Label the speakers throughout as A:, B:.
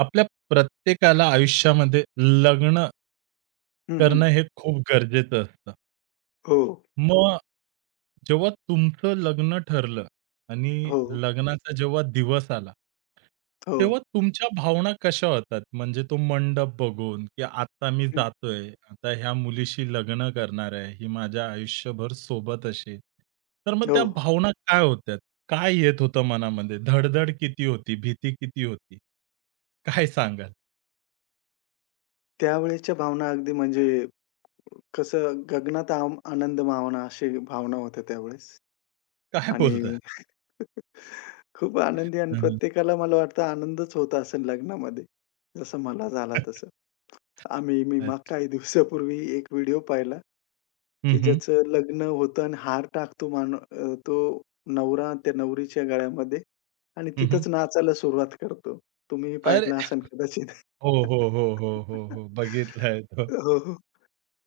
A: आपल्या प्रत्येकाला आयुष्यामध्ये लग्न
B: हं, हं.
A: करणं हे खूप गरजेचं असतं.
B: हो,
A: मग जेव्हा तुमचं लग्न ठरलं आणि
B: हो,
A: लग्नाचा जेव्हा दिवस आला,
B: हो,
A: तेव्हा तुमच्या भावना कशा होतात? म्हणजे तो मंडप बघून, की आता मी
B: हं,
A: जातोय, आता ह्या मुलीशी लग्न करणार आहे, ही माझ्या आयुष्यभर सोबत असेल. तर मग
B: हो.
A: त्या भावना काय होत्या? काय येत होतं मनामध्ये? धडधड किती होती? भीती किती होती? काय सांगाल?
B: त्यावेळेच्या भावना अगदी कसं गगनात आनंद मावना अशी भावना होत्या त्यावेळेस
A: काय
B: आणि
A: बोलता?
B: खूप आनंदी आणि
A: हं, हं.
B: प्रत्येकाला मला वाटतं आनंदच होत असेल लग्नामध्ये. जसं मला झाला तसं. मी मग
A: अच्छा.
B: काही दिवसापूर्वी एक व्हिडिओ पाहिला,
A: हं,
B: की
A: हं.
B: ज्याचं लग्न होतं आणि हार टाकतो तो नवरा त्या नवरीच्या गळ्यामध्ये आणि
A: हं, हं.
B: तिथंच नाचायला सुरुवात करतो. तुम्हीही
A: अरे!
B: पाहिलं असेल कदाचित.
A: हो, हो, हो, हो, हो, हो. बघितलाय तो.
B: हो, हो.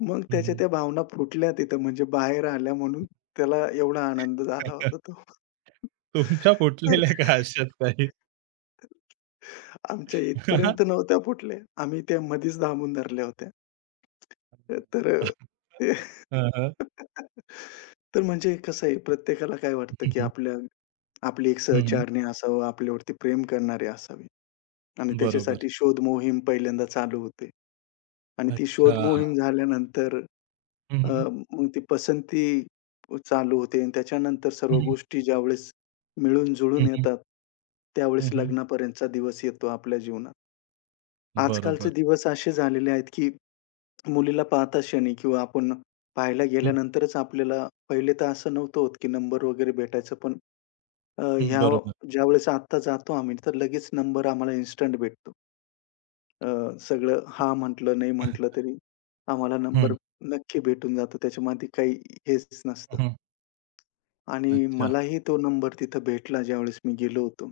B: मग
A: हं,
B: त्याच्या
A: हं.
B: त्या भावना फुटल्या तिथं म्हणजे बाहेर आल्या म्हणून त्याला एवढा आनंद झाला होता तो.
A: तुमच्या
B: तर
A: फुटलेल्या का
B: ते-
A: अशात काही?
B: आमच्या इथपर्यंत नव्हत्या फुटल्या. आम्ही त्या मधीच दाबून धरल्या होत्या. तर अ, ते
A: हां, हां.
B: तर म्हणजे कसं आहे, प्रत्येकाला काय वाटतं,
A: हं,
B: की
A: हं.
B: आपल्या आपली एक
A: हं, हं.
B: सहचारणी असावं, आपल्यावरती प्रेम करणारे असावे आणि
A: बरोबर.
B: त्याच्यासाठी शोध मोहीम पहिल्यांदा चालू होते. आणि ती शोध मोहीम
A: अच्छा.
B: झाल्यानंतर
A: हं,
B: अ,
A: हं.
B: मग ती पसंती चालू होते आणि त्याच्यानंतर
A: हं,
B: सर्व
A: हं.
B: गोष्टी ज्यावेळेस
A: हं,
B: मिळून-जुळून
A: हं.
B: येतात,
A: हं,
B: त्यावेळेस
A: हं.
B: लग्नापर्यंतचा दिवस येतो आपल्या जीवनात. आजकालचे
A: बरोबर.
B: दिवस असे झालेले आहेत, की मुलीला पाहता क्षणी किंवा आपण पाहायला
A: हं,
B: गेल्यानंतरच आपल्याला पहिले तर असं नव्हतं होत, की नंबर वगैरे भेटायचं. पण अ,
A: हं.
B: ह्या
A: बरोबर.
B: ज्यावेळेस आत्ता जातो आम्ही, तर लगेच नंबर आम्हाला इन्स्टंट भेटतो. अ, सगळं हां म्हटलं, नाही म्हटलं तरी आम्हाला
A: हं,
B: नंबर नक्की भेटून जातो. त्याच्यामध्ये काही हेच नसतं
A: हं.
B: आणि
A: अच्छा.
B: मलाही तो नंबर तिथं भेटला ज्यावेळेस मी गेलो होतो.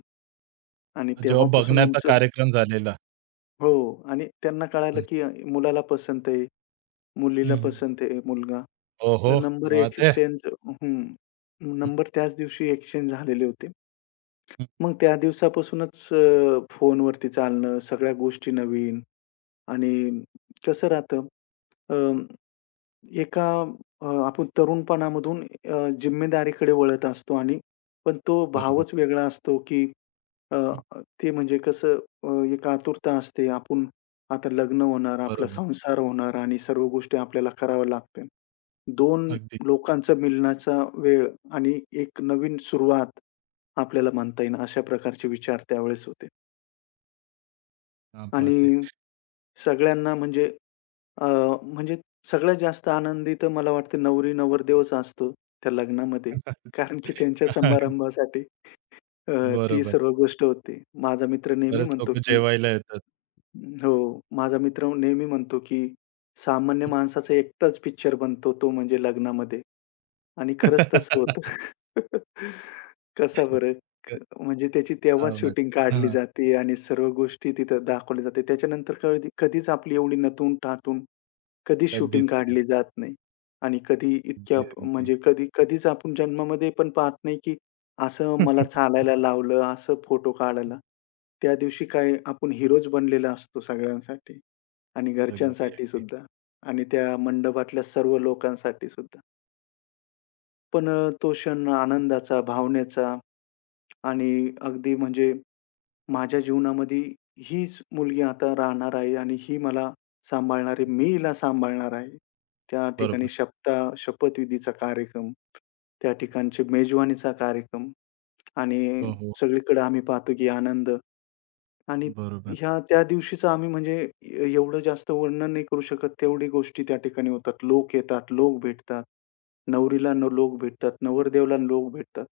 B: आणि
A: जेव्हा
B: तेव्हापासून
A: बघण्याचा
B: आमचं
A: कार्यक्रम झालेला.
B: हो आणि त्यांना कळालं,
A: हं.
B: की मुलाला पसंत आहे. मुलीला
A: हं, हं.
B: पसंत आहे मुलगा.
A: ओहो!
B: तर
A: क्या
B: नंबर
A: बात है!
B: एक्सचेंज हं.
A: हं,
B: नंबर त्याच दिवशी एक्सचेंज झालेले होते.
A: हं.
B: मग त्या दिवसापासूनच फोनवरती चालणं, सगळ्या गोष्टी नवीन आणि कसं राहतं एका आपण तरुणपणामधून जिम्मेदारीकडे वळत असतो आणि पण तो
A: बरोबर.
B: भावच वेगळा असतो, की अ,
A: हं.
B: ते म्हणजे कसं, एक आतुरता असते. आपण आता लग्न होणार, आपला
A: बरोबर.
B: संसार होणार आणि सर्व गोष्टी आपल्याला कराव्या लागतील. 2
A: अगदी
B: लोकांचा मिलनाचा वेळ आणि एक नवीन सुरुवात आपल्याला म्हणता येईल, अशा प्रकारचे विचार त्यावेळेस होते.
A: क्या बात
B: आणि
A: है!
B: सगळ्यांना अ, म्हणजे सगळ्यात जास्त आनंदी तर मला वाटतं नवरी-नवरदेवच असतो त्या लग्नामध्ये. कारण की त्यांच्या समारंभासाठी अ, ती
A: बरोबर.
B: सर्व गोष्ट होते. माझा मित्र नेहमी
A: बरेच
B: म्हणतो,
A: लोकं
B: की
A: जेवायला येतात.
B: हो, माझा मित्र नेहमी म्हणतो, की सामान्य माणसाचा एकटाच पिक्चर बनतो तो म्हणजे लग्नामध्ये आणि खरंच तसं होतं. कसा बरं? म्हणजे त्याची
A: क्या
B: तेव्हाच
A: बात!
B: शूटिंग काढली
A: हां.
B: जाते आणि सर्व गोष्टी तिथं दाखवल्या जाते. त्याच्यानंतर कधी कधीच आपली एवढी नटून-थाटून कधीच शूटिंग
A: कधीच नाही.
B: काढली जात नाही आणि कधी इतक्या
A: अगदी, अगदी.
B: म्हणजे कधी कधीच आपण जन्मामध्ये पण पाहत नाही, की असं मला चालायला लावलं, असं फोटो काढायला. त्या दिवशी काय आपण हिरोज बनलेला असतो सगळ्यांसाठी आणि
A: अगदी,
B: घरच्यांसाठी
A: अगदी.
B: सुद्धा आणि त्या मंडपातल्या सर्व लोकांसाठी सुद्धा. पण तो क्षण आनंदाचा, भावनेचा आणि अगदी म्हणजे माझ्या जीवनामध्ये हीच मुलगी आता राहणार आहे आणि ही मला सांभाळणार आहे. मी हिला सांभाळणार आहे. त्या ठिकाणी
A: बरोबर.
B: शपथविधीचा कार्यक्रम, त्या ठिकाणचे मेजवानीचा कार्यक्रम आणि
A: हो, हो.
B: सगळीकडे आम्ही पाहतो की आनंद आणि
A: बरोबर,
B: ह्या त्या दिवशीचं आम्ही म्हणजे एवढं जास्त वर्णन नाही करू शकत, तेवढी गोष्टी त्या ठिकाणी होतात. लोक येतात, लोक भेटतात. नवरीला लोक भेटतात, नवरदेवाला लोक भेटतात.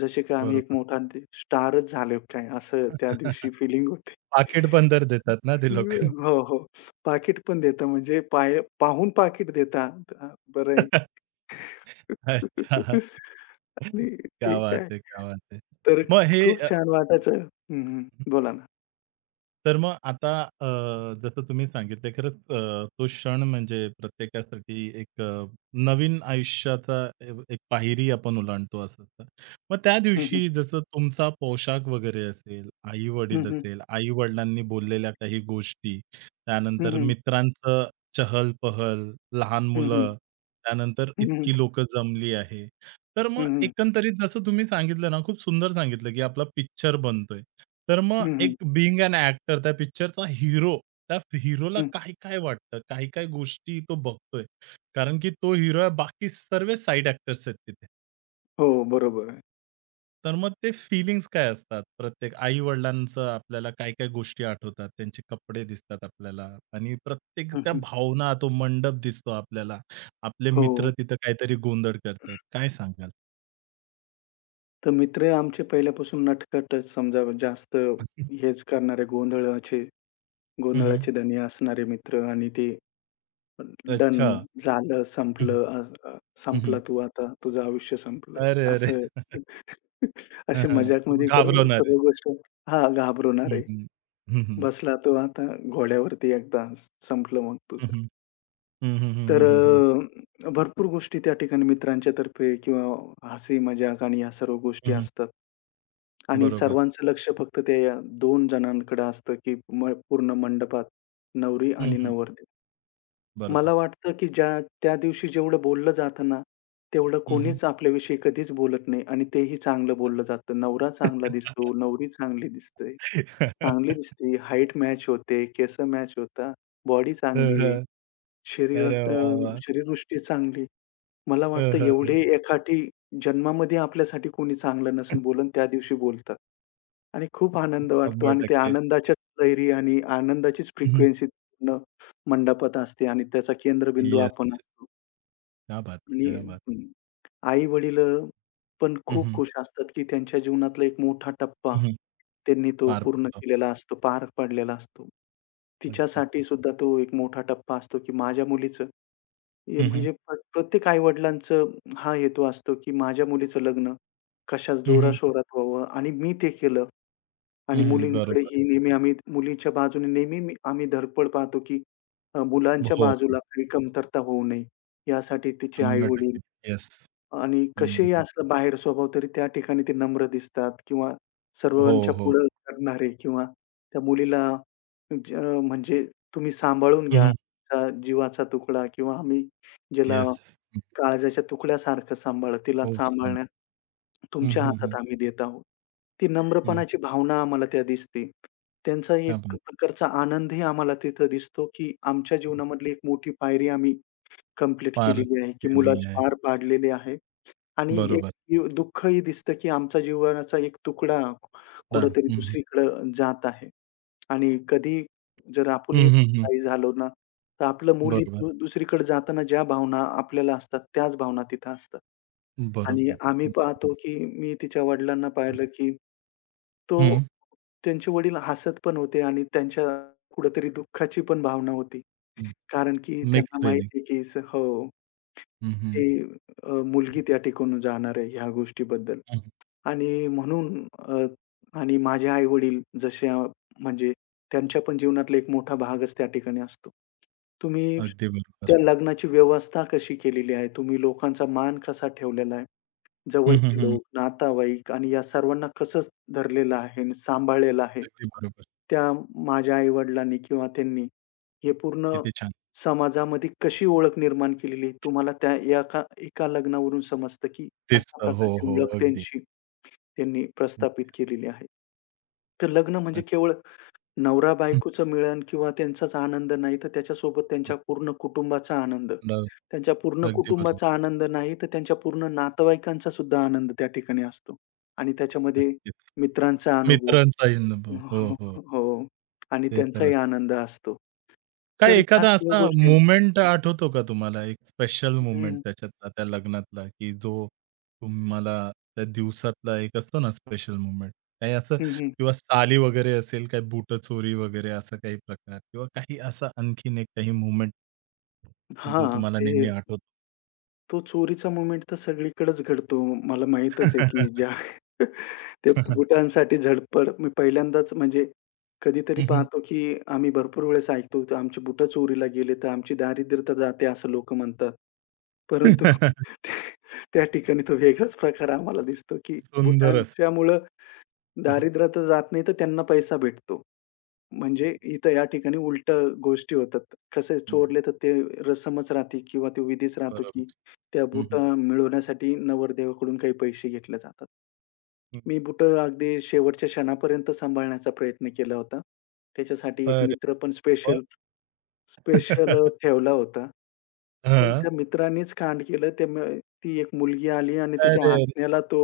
B: जसे की आम्ही एक
A: बरोबर.
B: मोठा स्टारच झालो काय, असं त्या दिवशी फीलिंग होते.
A: पाकीट बंदर देतात ना ते लोकं.
B: हो, हो. पाकीट पण देता म्हणजे पाय पाहून पाकीट देता. बरं आहे.
A: अच्छा.
B: आणि
A: क्या
B: ठीक
A: बात
B: आहे.
A: है! क्या बात है!
B: तर
A: मग हे
B: खूप छान वाटायचं. हं, हं. बोला ना.
A: तर मग आता जसं तुम्ही सांगितलं खरंच तो क्षण म्हणजे प्रत्येकासाठी एक नवीन आयुष्याचा एक पायरी आपण ओलांडतो असं असतं. मग त्या
B: हं, हं.
A: दिवशी जसं तुमचा पोशाख वगैरे असेल,
B: हं,
A: आई-वडील
B: हं.
A: असेल, आई-वडिलांनी बोललेल्या काही गोष्टी, त्यानंतर
B: हं,
A: मित्रांचं चहल-पहल, लहान
B: हं, हं.
A: मुलं, त्यानंतर
B: हं, हं.
A: इतकी लोकं जमली आहे. तर मग
B: हं, हं.
A: एकंदरीत जसं तुम्ही सांगितलं ना, खूप सुंदर सांगितलं, की आपला पिक्चर बनतोय. तर मग
B: हं,
A: एक
B: हं.
A: बिंग एन एक्टर त्या पिक्चरचा हिरो, त्या हिरोला
B: हं.
A: काय-काय वाटतं? काही-काही गोष्टी तो बघतोय. कारण की तो हिरो आहे, बाकी सर्व साइड एक्टर्स आहेत तिथे.
B: हो, बरोबर आहे.
A: तर मग ते फीलिंग्स काय असतात? प्रत्येक आई-वडिलांचं आपल्याला काय-काय गोष्टी आठवतात, त्यांचे कपडे दिसतात आपल्याला आणि प्रत्येक
B: हं,
A: त्या
B: हं.
A: भावना, तो मंडप दिसतो आपल्याला. आपले
B: हो.
A: मित्र तिथं काहीतरी गोंधळ करतात. काय सांगाल?
B: तर मित्र आमचे पहिल्यापासून नटखटच समजा जास्त हेच करणारे गोंधळाचे
A: हं,
B: गोंधळाचे धनी असणारे मित्र आणि ते डन
A: अच्छा.
B: झालं,
A: हं, हं.
B: संपलं, अ, अ,
A: हं,
B: संपला
A: हं.
B: तू आता, तुझं आयुष्य संपलं.
A: अरे, अरे!
B: असं
A: हं,
B: असे
A: हं.
B: मजाकमध्ये
A: घाबरवणारे.
B: सर्व गोष्ट हां,
A: हं,
B: घाबरवणारे.
A: हं. हं, हं.
B: बसला तो आता घोड्यावरती एकदा, संपलं मग
A: हं,
B: तुझं.
A: हं. हं, हं, हं,
B: तर
A: हं, हं, हं.
B: भरपूर गोष्टी त्या ठिकाणी मित्रांच्या तर्फे किंवा हसी मजाक आणि ह्या सर्व
A: हं,
B: गोष्टी
A: हं.
B: असतात आणि
A: बरोबर.
B: सर्वांचं लक्ष फक्त त्या दोन जणांकडे असतं, की पूर्ण मंडपात नवरी
A: हं,
B: आणि
A: हं.
B: नवरदेव.
A: बरोबर.
B: मला वाटतं, की ज्या त्या दिवशी जेवढं बोललं जातं ना, तेवढं
A: हं, हं.
B: कोणीच आपल्याविषयी कधीच बोलत नाही आणि तेही चांगलं बोललं जातं. नवरा चांगला दिसतो, नवरी चांगली दिसते चांगली दिसते, हाईट मॅच होते, केस मॅच होतात, बॉडी
A: हं,
B: चांगली आहे,
A: हं. अरे
B: शरीरात
A: वाह, वाह!
B: चांगली. मला
A: हं,
B: वाटतं
A: हं,
B: एवढे
A: हं.
B: हं. जन्मामध्ये आपल्यासाठी कोणी चांगलं नसेल बोलून त्या दिवशी बोलतात आणि खूप आनंद वाटतो आणि त्या
A: 100%
B: आनंदाच्याच लहरी आणि आनंदाचीच
A: हं, हं.
B: फ्रिक्वेन्सी पूर्ण मंडपात असते आणि त्याचा केंद्रबिंदू
A: येस,
B: आपण
A: येस.
B: असतो
A: क्या बात
B: आणि
A: है! क्या बात
B: हं, आई-वडील पण
A: हं,
B: खूप
A: हं.
B: खुश असतात, की त्यांच्या जीवनातला एक मोठा टप्पा
A: हं, हं.
B: त्यांनी तो
A: पार
B: पूर्ण
A: पडतो.
B: केलेला असतो, पार पाडलेला असतो.
A: अगदीच.
B: तिच्यासाठी सुद्धा तो एक मोठा टप्पा असतो, की माझ्या मुलीचं हे
A: हं, हं.
B: म्हणजे प्रत्येक आई-वडिलांचा हा हेतू असतो, की माझ्या मुलीचं लग्न कशा
A: हं, हं.
B: जोराशोरात व्हावं आणि मी ते केलं आणि
A: हं, हं.
B: मुलींकडे
A: बरोबर.
B: ही नेहमी आम्ही मुलीच्या बाजूने नेहमी आम्ही धडपड पाहतो, की मुलांच्या
A: हो, हो.
B: बाजूला काही कमतरता होऊ नये, यासाठी तिचे आई-वडील
A: 100% येस.
B: आणि
A: हं,
B: कसेही
A: हं.
B: असलं बाहेर स्वभाव तरी त्या ठिकाणी ते नम्र दिसतात किंवा
A: हो,
B: सर्वांच्या
A: हो.
B: पुढं करणारे किंवा त्या मुलीला ज म्हणजे तुम्ही सांभाळून
A: हं,
B: घ्या,
A: हं.
B: जीवाचा तुकडा किंवा आम्ही ज्याला
A: येस. हं.
B: काळजाच्या तुकड्यासारखं सांभाळा. तिला
A: खूप छान.
B: सांभाळण्यात
A: हं,
B: तुमच्या
A: हं,
B: हातात
A: हं.
B: आम्ही देत आहोत. ती
A: हं.
B: नम्रपणाची भावना आम्हाला त्या दिसते. त्यांचा
A: क्या
B: एक
A: बात
B: प्रकारचा आनंदही आम्हाला तिथं दिसतो, की आमच्या
A: है!
B: जीवनामधली एक मोठी पायरी आम्ही कंप्लीट
A: पार
B: केलेली आहे, की
A: केली
B: मुलाचं
A: आहे.
B: पार पाडलेले आहे आणि एक
A: बरोबर.
B: दुःखही दिसतं, की आमच्या जीवनाचा एक तुकडा
A: हां,
B: कुठेतरी
A: हं, हं.
B: दुसरीकडे जात आहे. आणि कधी जर
A: हं,
B: आपणही
A: हं, हं.
B: आई झालो ना, तर आपलं मूल ही
A: बरोबर,
B: दुसरीकडे जाताना ज्या भावना आपल्याला असतात, त्याच भावना तिथं असतात. आणि
A: बरोबर,
B: आम्ही
A: बरोबर.
B: पाहतो, की मी तिच्या वडिलांना
A: हं,
B: पाहिलं, की तो
A: हं,
B: त्यांचे वडील हसत पण होते आणि त्यांच्या कुठेतरी दुःखाची पण भावना होती. कारण की
A: मिक्स
B: त्यांना
A: फीलिंग.
B: माहिती आहे, की हो,
A: हं, हं,
B: ती मुलगी त्या ठिकाणी जाणार आहे ह्या गोष्टीबद्दल.
A: हं.
B: आणि म्हणून आणि माझे आई-वडील जसे अ, म्हणजे त्यांच्या पण जीवनातला एक मोठा भागच त्या ठिकाणी असतो. तुम्ही
A: अगदी बरोबर.
B: त्या लग्नाची व्यवस्था कशी केलेली आहे? तुम्ही लोकांचा मान कसा ठेवलेला आहे?
A: हं, हं,
B: जवळचे
A: हं.
B: लोक, नातेवाईक आणि या सर्वांना कसं धरलेलं आहे आणि सांभाळलेलं आहे?
A: अगदी बरोबर.
B: त्या माझ्या आई-वडिलांनी किंवा त्यांनी हे पूर्ण
A: किती छान.
B: समाजामध्ये कशी ओळख निर्माण केलेली? तुम्हाला त्या एका एका लग्नावरून समजतं, की
A: तेच
B: अशा
A: तर. हो,
B: प्रकारची
A: हो.
B: ओळख
A: अगदी.
B: त्यांची त्यांनी
A: हं,
B: प्रस्थापित केलेली आहे. तर लग्न म्हणजे
A: अग
B: केवळ
A: हं,
B: नवरा-बायकोचं मिळन किंवा त्यांचाच आनंद नाही, तर त्याच्यासोबत
A: हं.
B: त्यांच्या पूर्ण कुटुंबाचा आनंद.
A: डा
B: त्यांच्या पूर्ण
A: अगदी
B: कुटुंबाचा
A: बरोबर.
B: आनंद नाही, तर त्यांच्या पूर्ण नातेवाईकांचा सुद्धा आनंद त्या ठिकाणी असतो. आणि त्याच्यामध्ये
A: नक्कीच.
B: मित्रांचा अनुभव
A: मित्रांचाही अनुभव. हो,
B: हो.
A: हो.
B: हो. आणि
A: ते तर
B: त्यांचाही
A: असतं.
B: आनंद असतो.
A: काय
B: तर ह्या
A: एखादा
B: सर्व
A: असा
B: गोष्टी
A: मोमेंट आठवतो का तुम्हाला? एक स्पेशल मोमेंट
B: हं,
A: त्याच्यातला, त्या लग्नातला, की जो तुम्हाला त्या दिवसातला एक असतो ना स्पेशल मोमेंट, काही असं
B: हं, हं.
A: किंवा साली वगैरे असेल, काही बुटं चोरी वगैरे असा काही प्रकार किंवा काही असा आणखीन एक काही मोमेंट जो
B: हां,
A: तुम्हाला
B: ते
A: नेहमी आठवतो?
B: तो चोरीचा मोमेंट तर सगळीकडेच घडतो. मला माहीतच आहे की ज्या ते बुटांसाठी धडपड मी पहिल्यांदाच म्हणजे कधीतरी
A: हं,
B: पाहतो, की आम्ही भरपूर वेळेस ऐकतो, तर आमची बुटं चोरीला गेले, तर आमची दारिद्र्यता जाते असं लोकं म्हणतात. परंतु त्या ठिकाणी तो वेगळाच प्रकार आम्हाला दिसतो, की
A: सुंदरच.
B: बुटांच्यामुळं
A: हं, हं.
B: दारिद्र्यता जात नाही, तर त्यांना पैसा भेटतो. म्हणजे इथं या ठिकाणी उलटं गोष्टी होतात. कसं आहे चोरले तर ते रसमच राहते किंवा तो विधीच राहतो, की
A: बरोबर.
B: त्या
A: हं, हं.
B: बुटा मिळवण्यासाठी नवरदेवाकडून काही पैसे घेतले जातात. मी बुटं अगदी शेवटच्या क्षणापर्यंत सांभाळण्याचा प्रयत्न केला होता. त्याच्यासाठी एक
A: अरे
B: मित्र पण
A: वाह!
B: स्पेशल स्पेशल
A: हां.
B: अ, ठेवला होता. पण त्या मित्रांनीच कांड केलं. ते म ती एक मुलगी आली आणि तिच्या
A: अरे! रे.
B: हसण्याला तो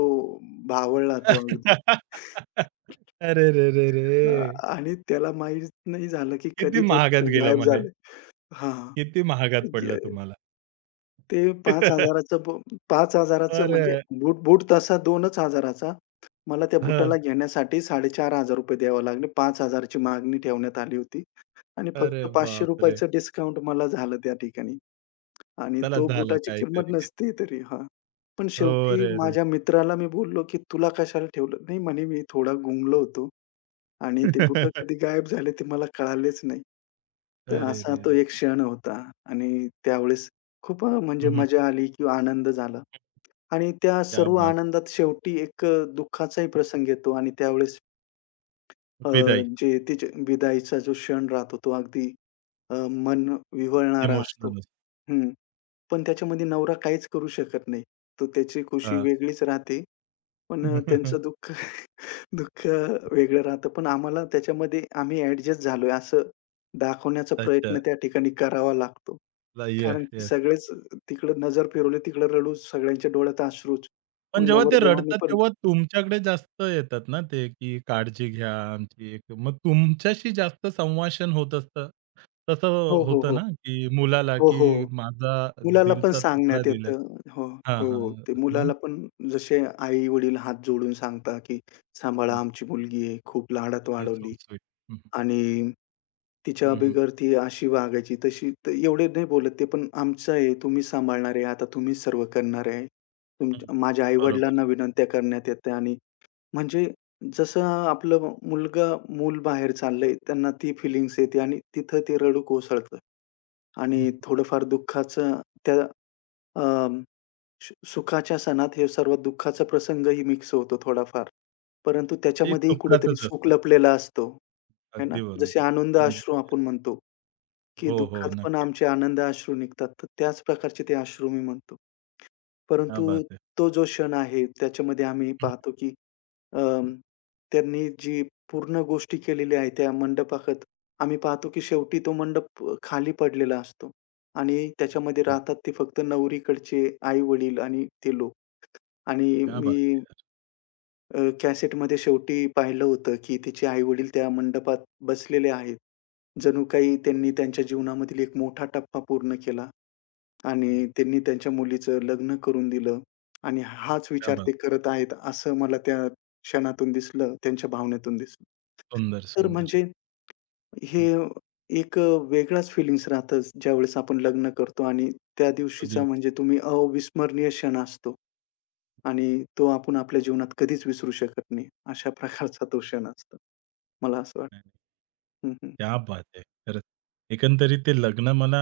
B: भावळला तो अगदी.
A: अरे रे रे
B: अ,
A: रे!
B: आणि त्याला माहीत नाही झालं, की
A: किती
B: कधी ते
A: महागात
B: कुठे
A: गेलं
B: गायब
A: मग हे?
B: झाले. हां.
A: किती महागात पडलं
B: य
A: तुम्हाला?
B: ते 5,000चं 5,000चं
A: अरे
B: म्हणजे बूट बूट तसा 2,000चा. मला त्या
A: हं.
B: बुटाला घेण्यासाठी ₹4,500 द्यावे लागले. 5,000ची मागणी ठेवण्यात आली होती आणि
A: अरे
B: फक्त
A: बापरे!
B: ₹500चं डिस्काउंट मला झालं त्या ठिकाणी आणि
A: चला
B: तो
A: झालं
B: बुटाची किंमत
A: काहीतरी.
B: नसते तरी हां. पण
A: हो
B: शेवटी
A: रे रे!
B: माझ्या मित्राला मी बोललो, की "तुला कशाला ठेवलं?" नाही म्हणे, "मी थोडा गुंगलो होतो आणि ते बुटं कधी गायब झाले ते मला कळालेच नाही. तर
A: अरे
B: असा
A: रे
B: तो
A: रे!
B: एक क्षण होता आणि त्यावेळेस खूप म्हणजे
A: हं,
B: मजा आली किंवा आनंद झाला आणि त्या
A: क्या
B: सर्व
A: बात
B: आनंदात शेवटी एक दुःखाचाही प्रसंग येतो आणि त्यावेळेस अ,
A: विदाई
B: जे तिच्या विदाईचा जो क्षण राहतो तो अगदी मन विव्हळणारा असतो.
A: इमोशनल असते.
B: हं. पण त्याच्यामध्ये नवरा काहीच करू शकत नाही. तर त्याची खुशी वेगळीच राहते. पण अ, त्यांचं दुःख दुःख वेगळं राहतं. पण आम्हाला त्याच्यामध्ये आम्ही ॲडजस्ट झालोय असं दाखवण्याचा
A: अच्छा.
B: प्रयत्न त्या ठिकाणी करावा लागतो.
A: येस,
B: कारण की
A: येस.
B: सगळेच तिकडं नजर फिरवली, तिकडं रडू, सगळ्यांच्या डोळ्यात अश्रूच.
A: पण
B: मग
A: जेव्हा ते
B: नवरदेवाने
A: रडतात,
B: पण
A: तेव्हा तुमच्याकडे जास्त येतात ना ते, की काळजी घ्या आमची. एक मग तुमच्याशी जास्त संभाषण होत असतं. तसं
B: हो, हो,
A: होतं ना,
B: हो.
A: की मुलाला,
B: हो,
A: की
B: हो.
A: माझा
B: मुलाला पण
A: दिलचा तुकडा
B: सांगण्यात
A: दिलाय.
B: येतं. हो,
A: हां,
B: हो. ते
A: हां.
B: मुलाला पण जसे आई-वडील हात जोडून सांगतात, की
A: हं,
B: "सांभाळा
A: हं.
B: आमची मुलगी आहे. खूप लाडात
A: इट इज सो
B: वाढवली
A: स्वीट. हं, हं.
B: आणि तिच्या
A: हं, हं.
B: अबिगर ती अशी वागायची, तशी. तर एवढे नाही बोलत ते, पण "आमचं आहे, तुम्ही सांभाळणार आहे, आता तुम्हीच सर्व करणार आहे.
A: हं.
B: तुमच्या माझ्या
A: बरोबर.
B: आई-वडिलांना विनंत्या करण्यात येत्या" आणि म्हणजे जसं आपलं मूल बाहेर चाललंय, त्यांना ती फीलिंग्स येते आणि तिथं ते रडू कोसळतं. आणि
A: हं.
B: थोडंफार दुःखाचं त्या अ, सु सुखाच्या सणात हे सर्व दुःखाचा प्रसंगही मिक्स होतो थोडाफार. परंतु
A: ते
B: त्याच्यामध्येही कुठेतरी
A: सुखाचंच
B: सुख
A: असतं.
B: लपलेला असतो, है ना?
A: अगदी
B: जसे
A: बरोबर.
B: आनंद
A: हं.
B: अश्रू आपण म्हणतो, की
A: हो, हो.
B: दुःखात पण
A: नक्कीच.
B: आमचे आनंद अश्रू निघतात. तर त्याच प्रकारचे ते अश्रू मी म्हणतो.
A: क्या
B: परंतु
A: बात है!
B: तो जो क्षण आहे, त्याच्यामध्ये आम्ही
A: हं,
B: पाहतो की अं, त्यांनी जी पूर्ण गोष्टी केलेल्या आहेत त्या मंडपाखत, आम्ही पाहतो की शेवटी तो मंडप खाली पडलेला असतो आणि त्याच्यामध्ये
A: हं.
B: राहतात ते फक्त नवरीकडचे आई-वडील आणि ते लोक. आणि
A: क्या बात
B: मी
A: है!
B: कॅसेटमध्ये शेवटी पाहिलं होतं की तिचे आई-वडील त्या मंडपात बसलेले आहेत. जणू काही त्यांनी त्यांच्या जीवनामधील एक मोठा टप्पा पूर्ण केला.
A: हो,
B: आणि त्यांनी त्यांच्या मुलीचं लग्न करून दिलं आणि हाच
A: क्या
B: विचार
A: बात
B: ते
A: है!
B: करत आहेत, असं मला त्या क्षणातून दिसलं, त्यांच्या भावनेतून दिसलं.
A: सुंदर,
B: तर
A: सुंदर.
B: म्हणजे हे
A: हं.
B: एक वेगळाच फीलिंग्स राहतं ज्यावेळेस आपण लग्न करतो आणि त्या
A: तो
B: दिवशीचा
A: दिवस
B: म्हणजे तुम्ही अविस्मरणीय क्षण असतो आणि तो आपण आपल्या जीवनात कधीच विसरू शकत नाही. अशा प्रकारचा तो क्षण असतो. मला असं
A: नाही, नाही.
B: वाटतं. हं, हं.
A: क्या बात है! खरंच. एकंदरीत ते लग्न मला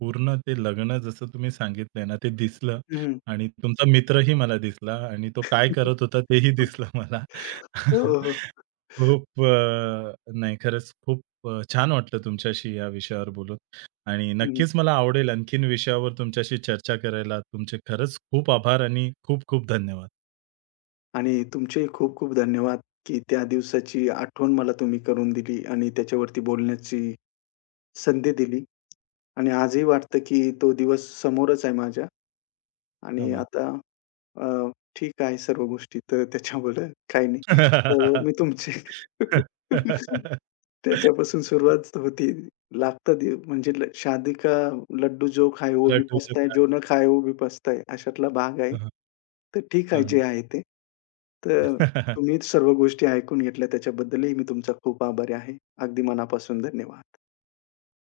A: पूर्ण ते लग्न जसं तुम्ही सांगितलंय ना, ते दिसलं आणि तुमचा मित्रही मला दिसला आणि तो काय
B: हं,
A: करत होता तेही दिसलं मला.
B: हो, हो.
A: खूप नाही खरंच खूप छान वाटलं तुमच्याशी या विषयावर बोलून आणि
B: हं.
A: नक्कीच मला आवडेल आणखीन विषयावर तुमच्याशी चर्चा करायला. तुमचे खरंच खूप आभार आणि खूप खूप धन्यवाद.
B: आणि तुमचेही खूप खूप धन्यवाद, की त्या दिवसाची आठवण मला तुम्ही करून दिली आणि त्याच्यावरती बोलण्याची संधी दिली. आणि आजही वाटतं, की तो दिवस समोरच आहे माझ्या आणि
A: आभार.
B: आता अ, ठीक आहे सर्व गोष्टी, तर त्याच्यामुळे काही नाही. तर मी तुमचे त्याच्यापासून सुरुवात होती. लागता दीव म्हणजे ल शादी का लड्डू जो खाए वो भी
A: लड्डूचं
B: पछताए,
A: काय?
B: जो न खाए वो भी पछताए अशातला भाग आहे. तर ठीक आहे जे आहे ते. तर तुम्ही सर्व गोष्टी ऐकून घेतल्या त्याच्याबद्दलही मी तुमचा खूप आभारी आहे. अगदी मनापासून धन्यवाद.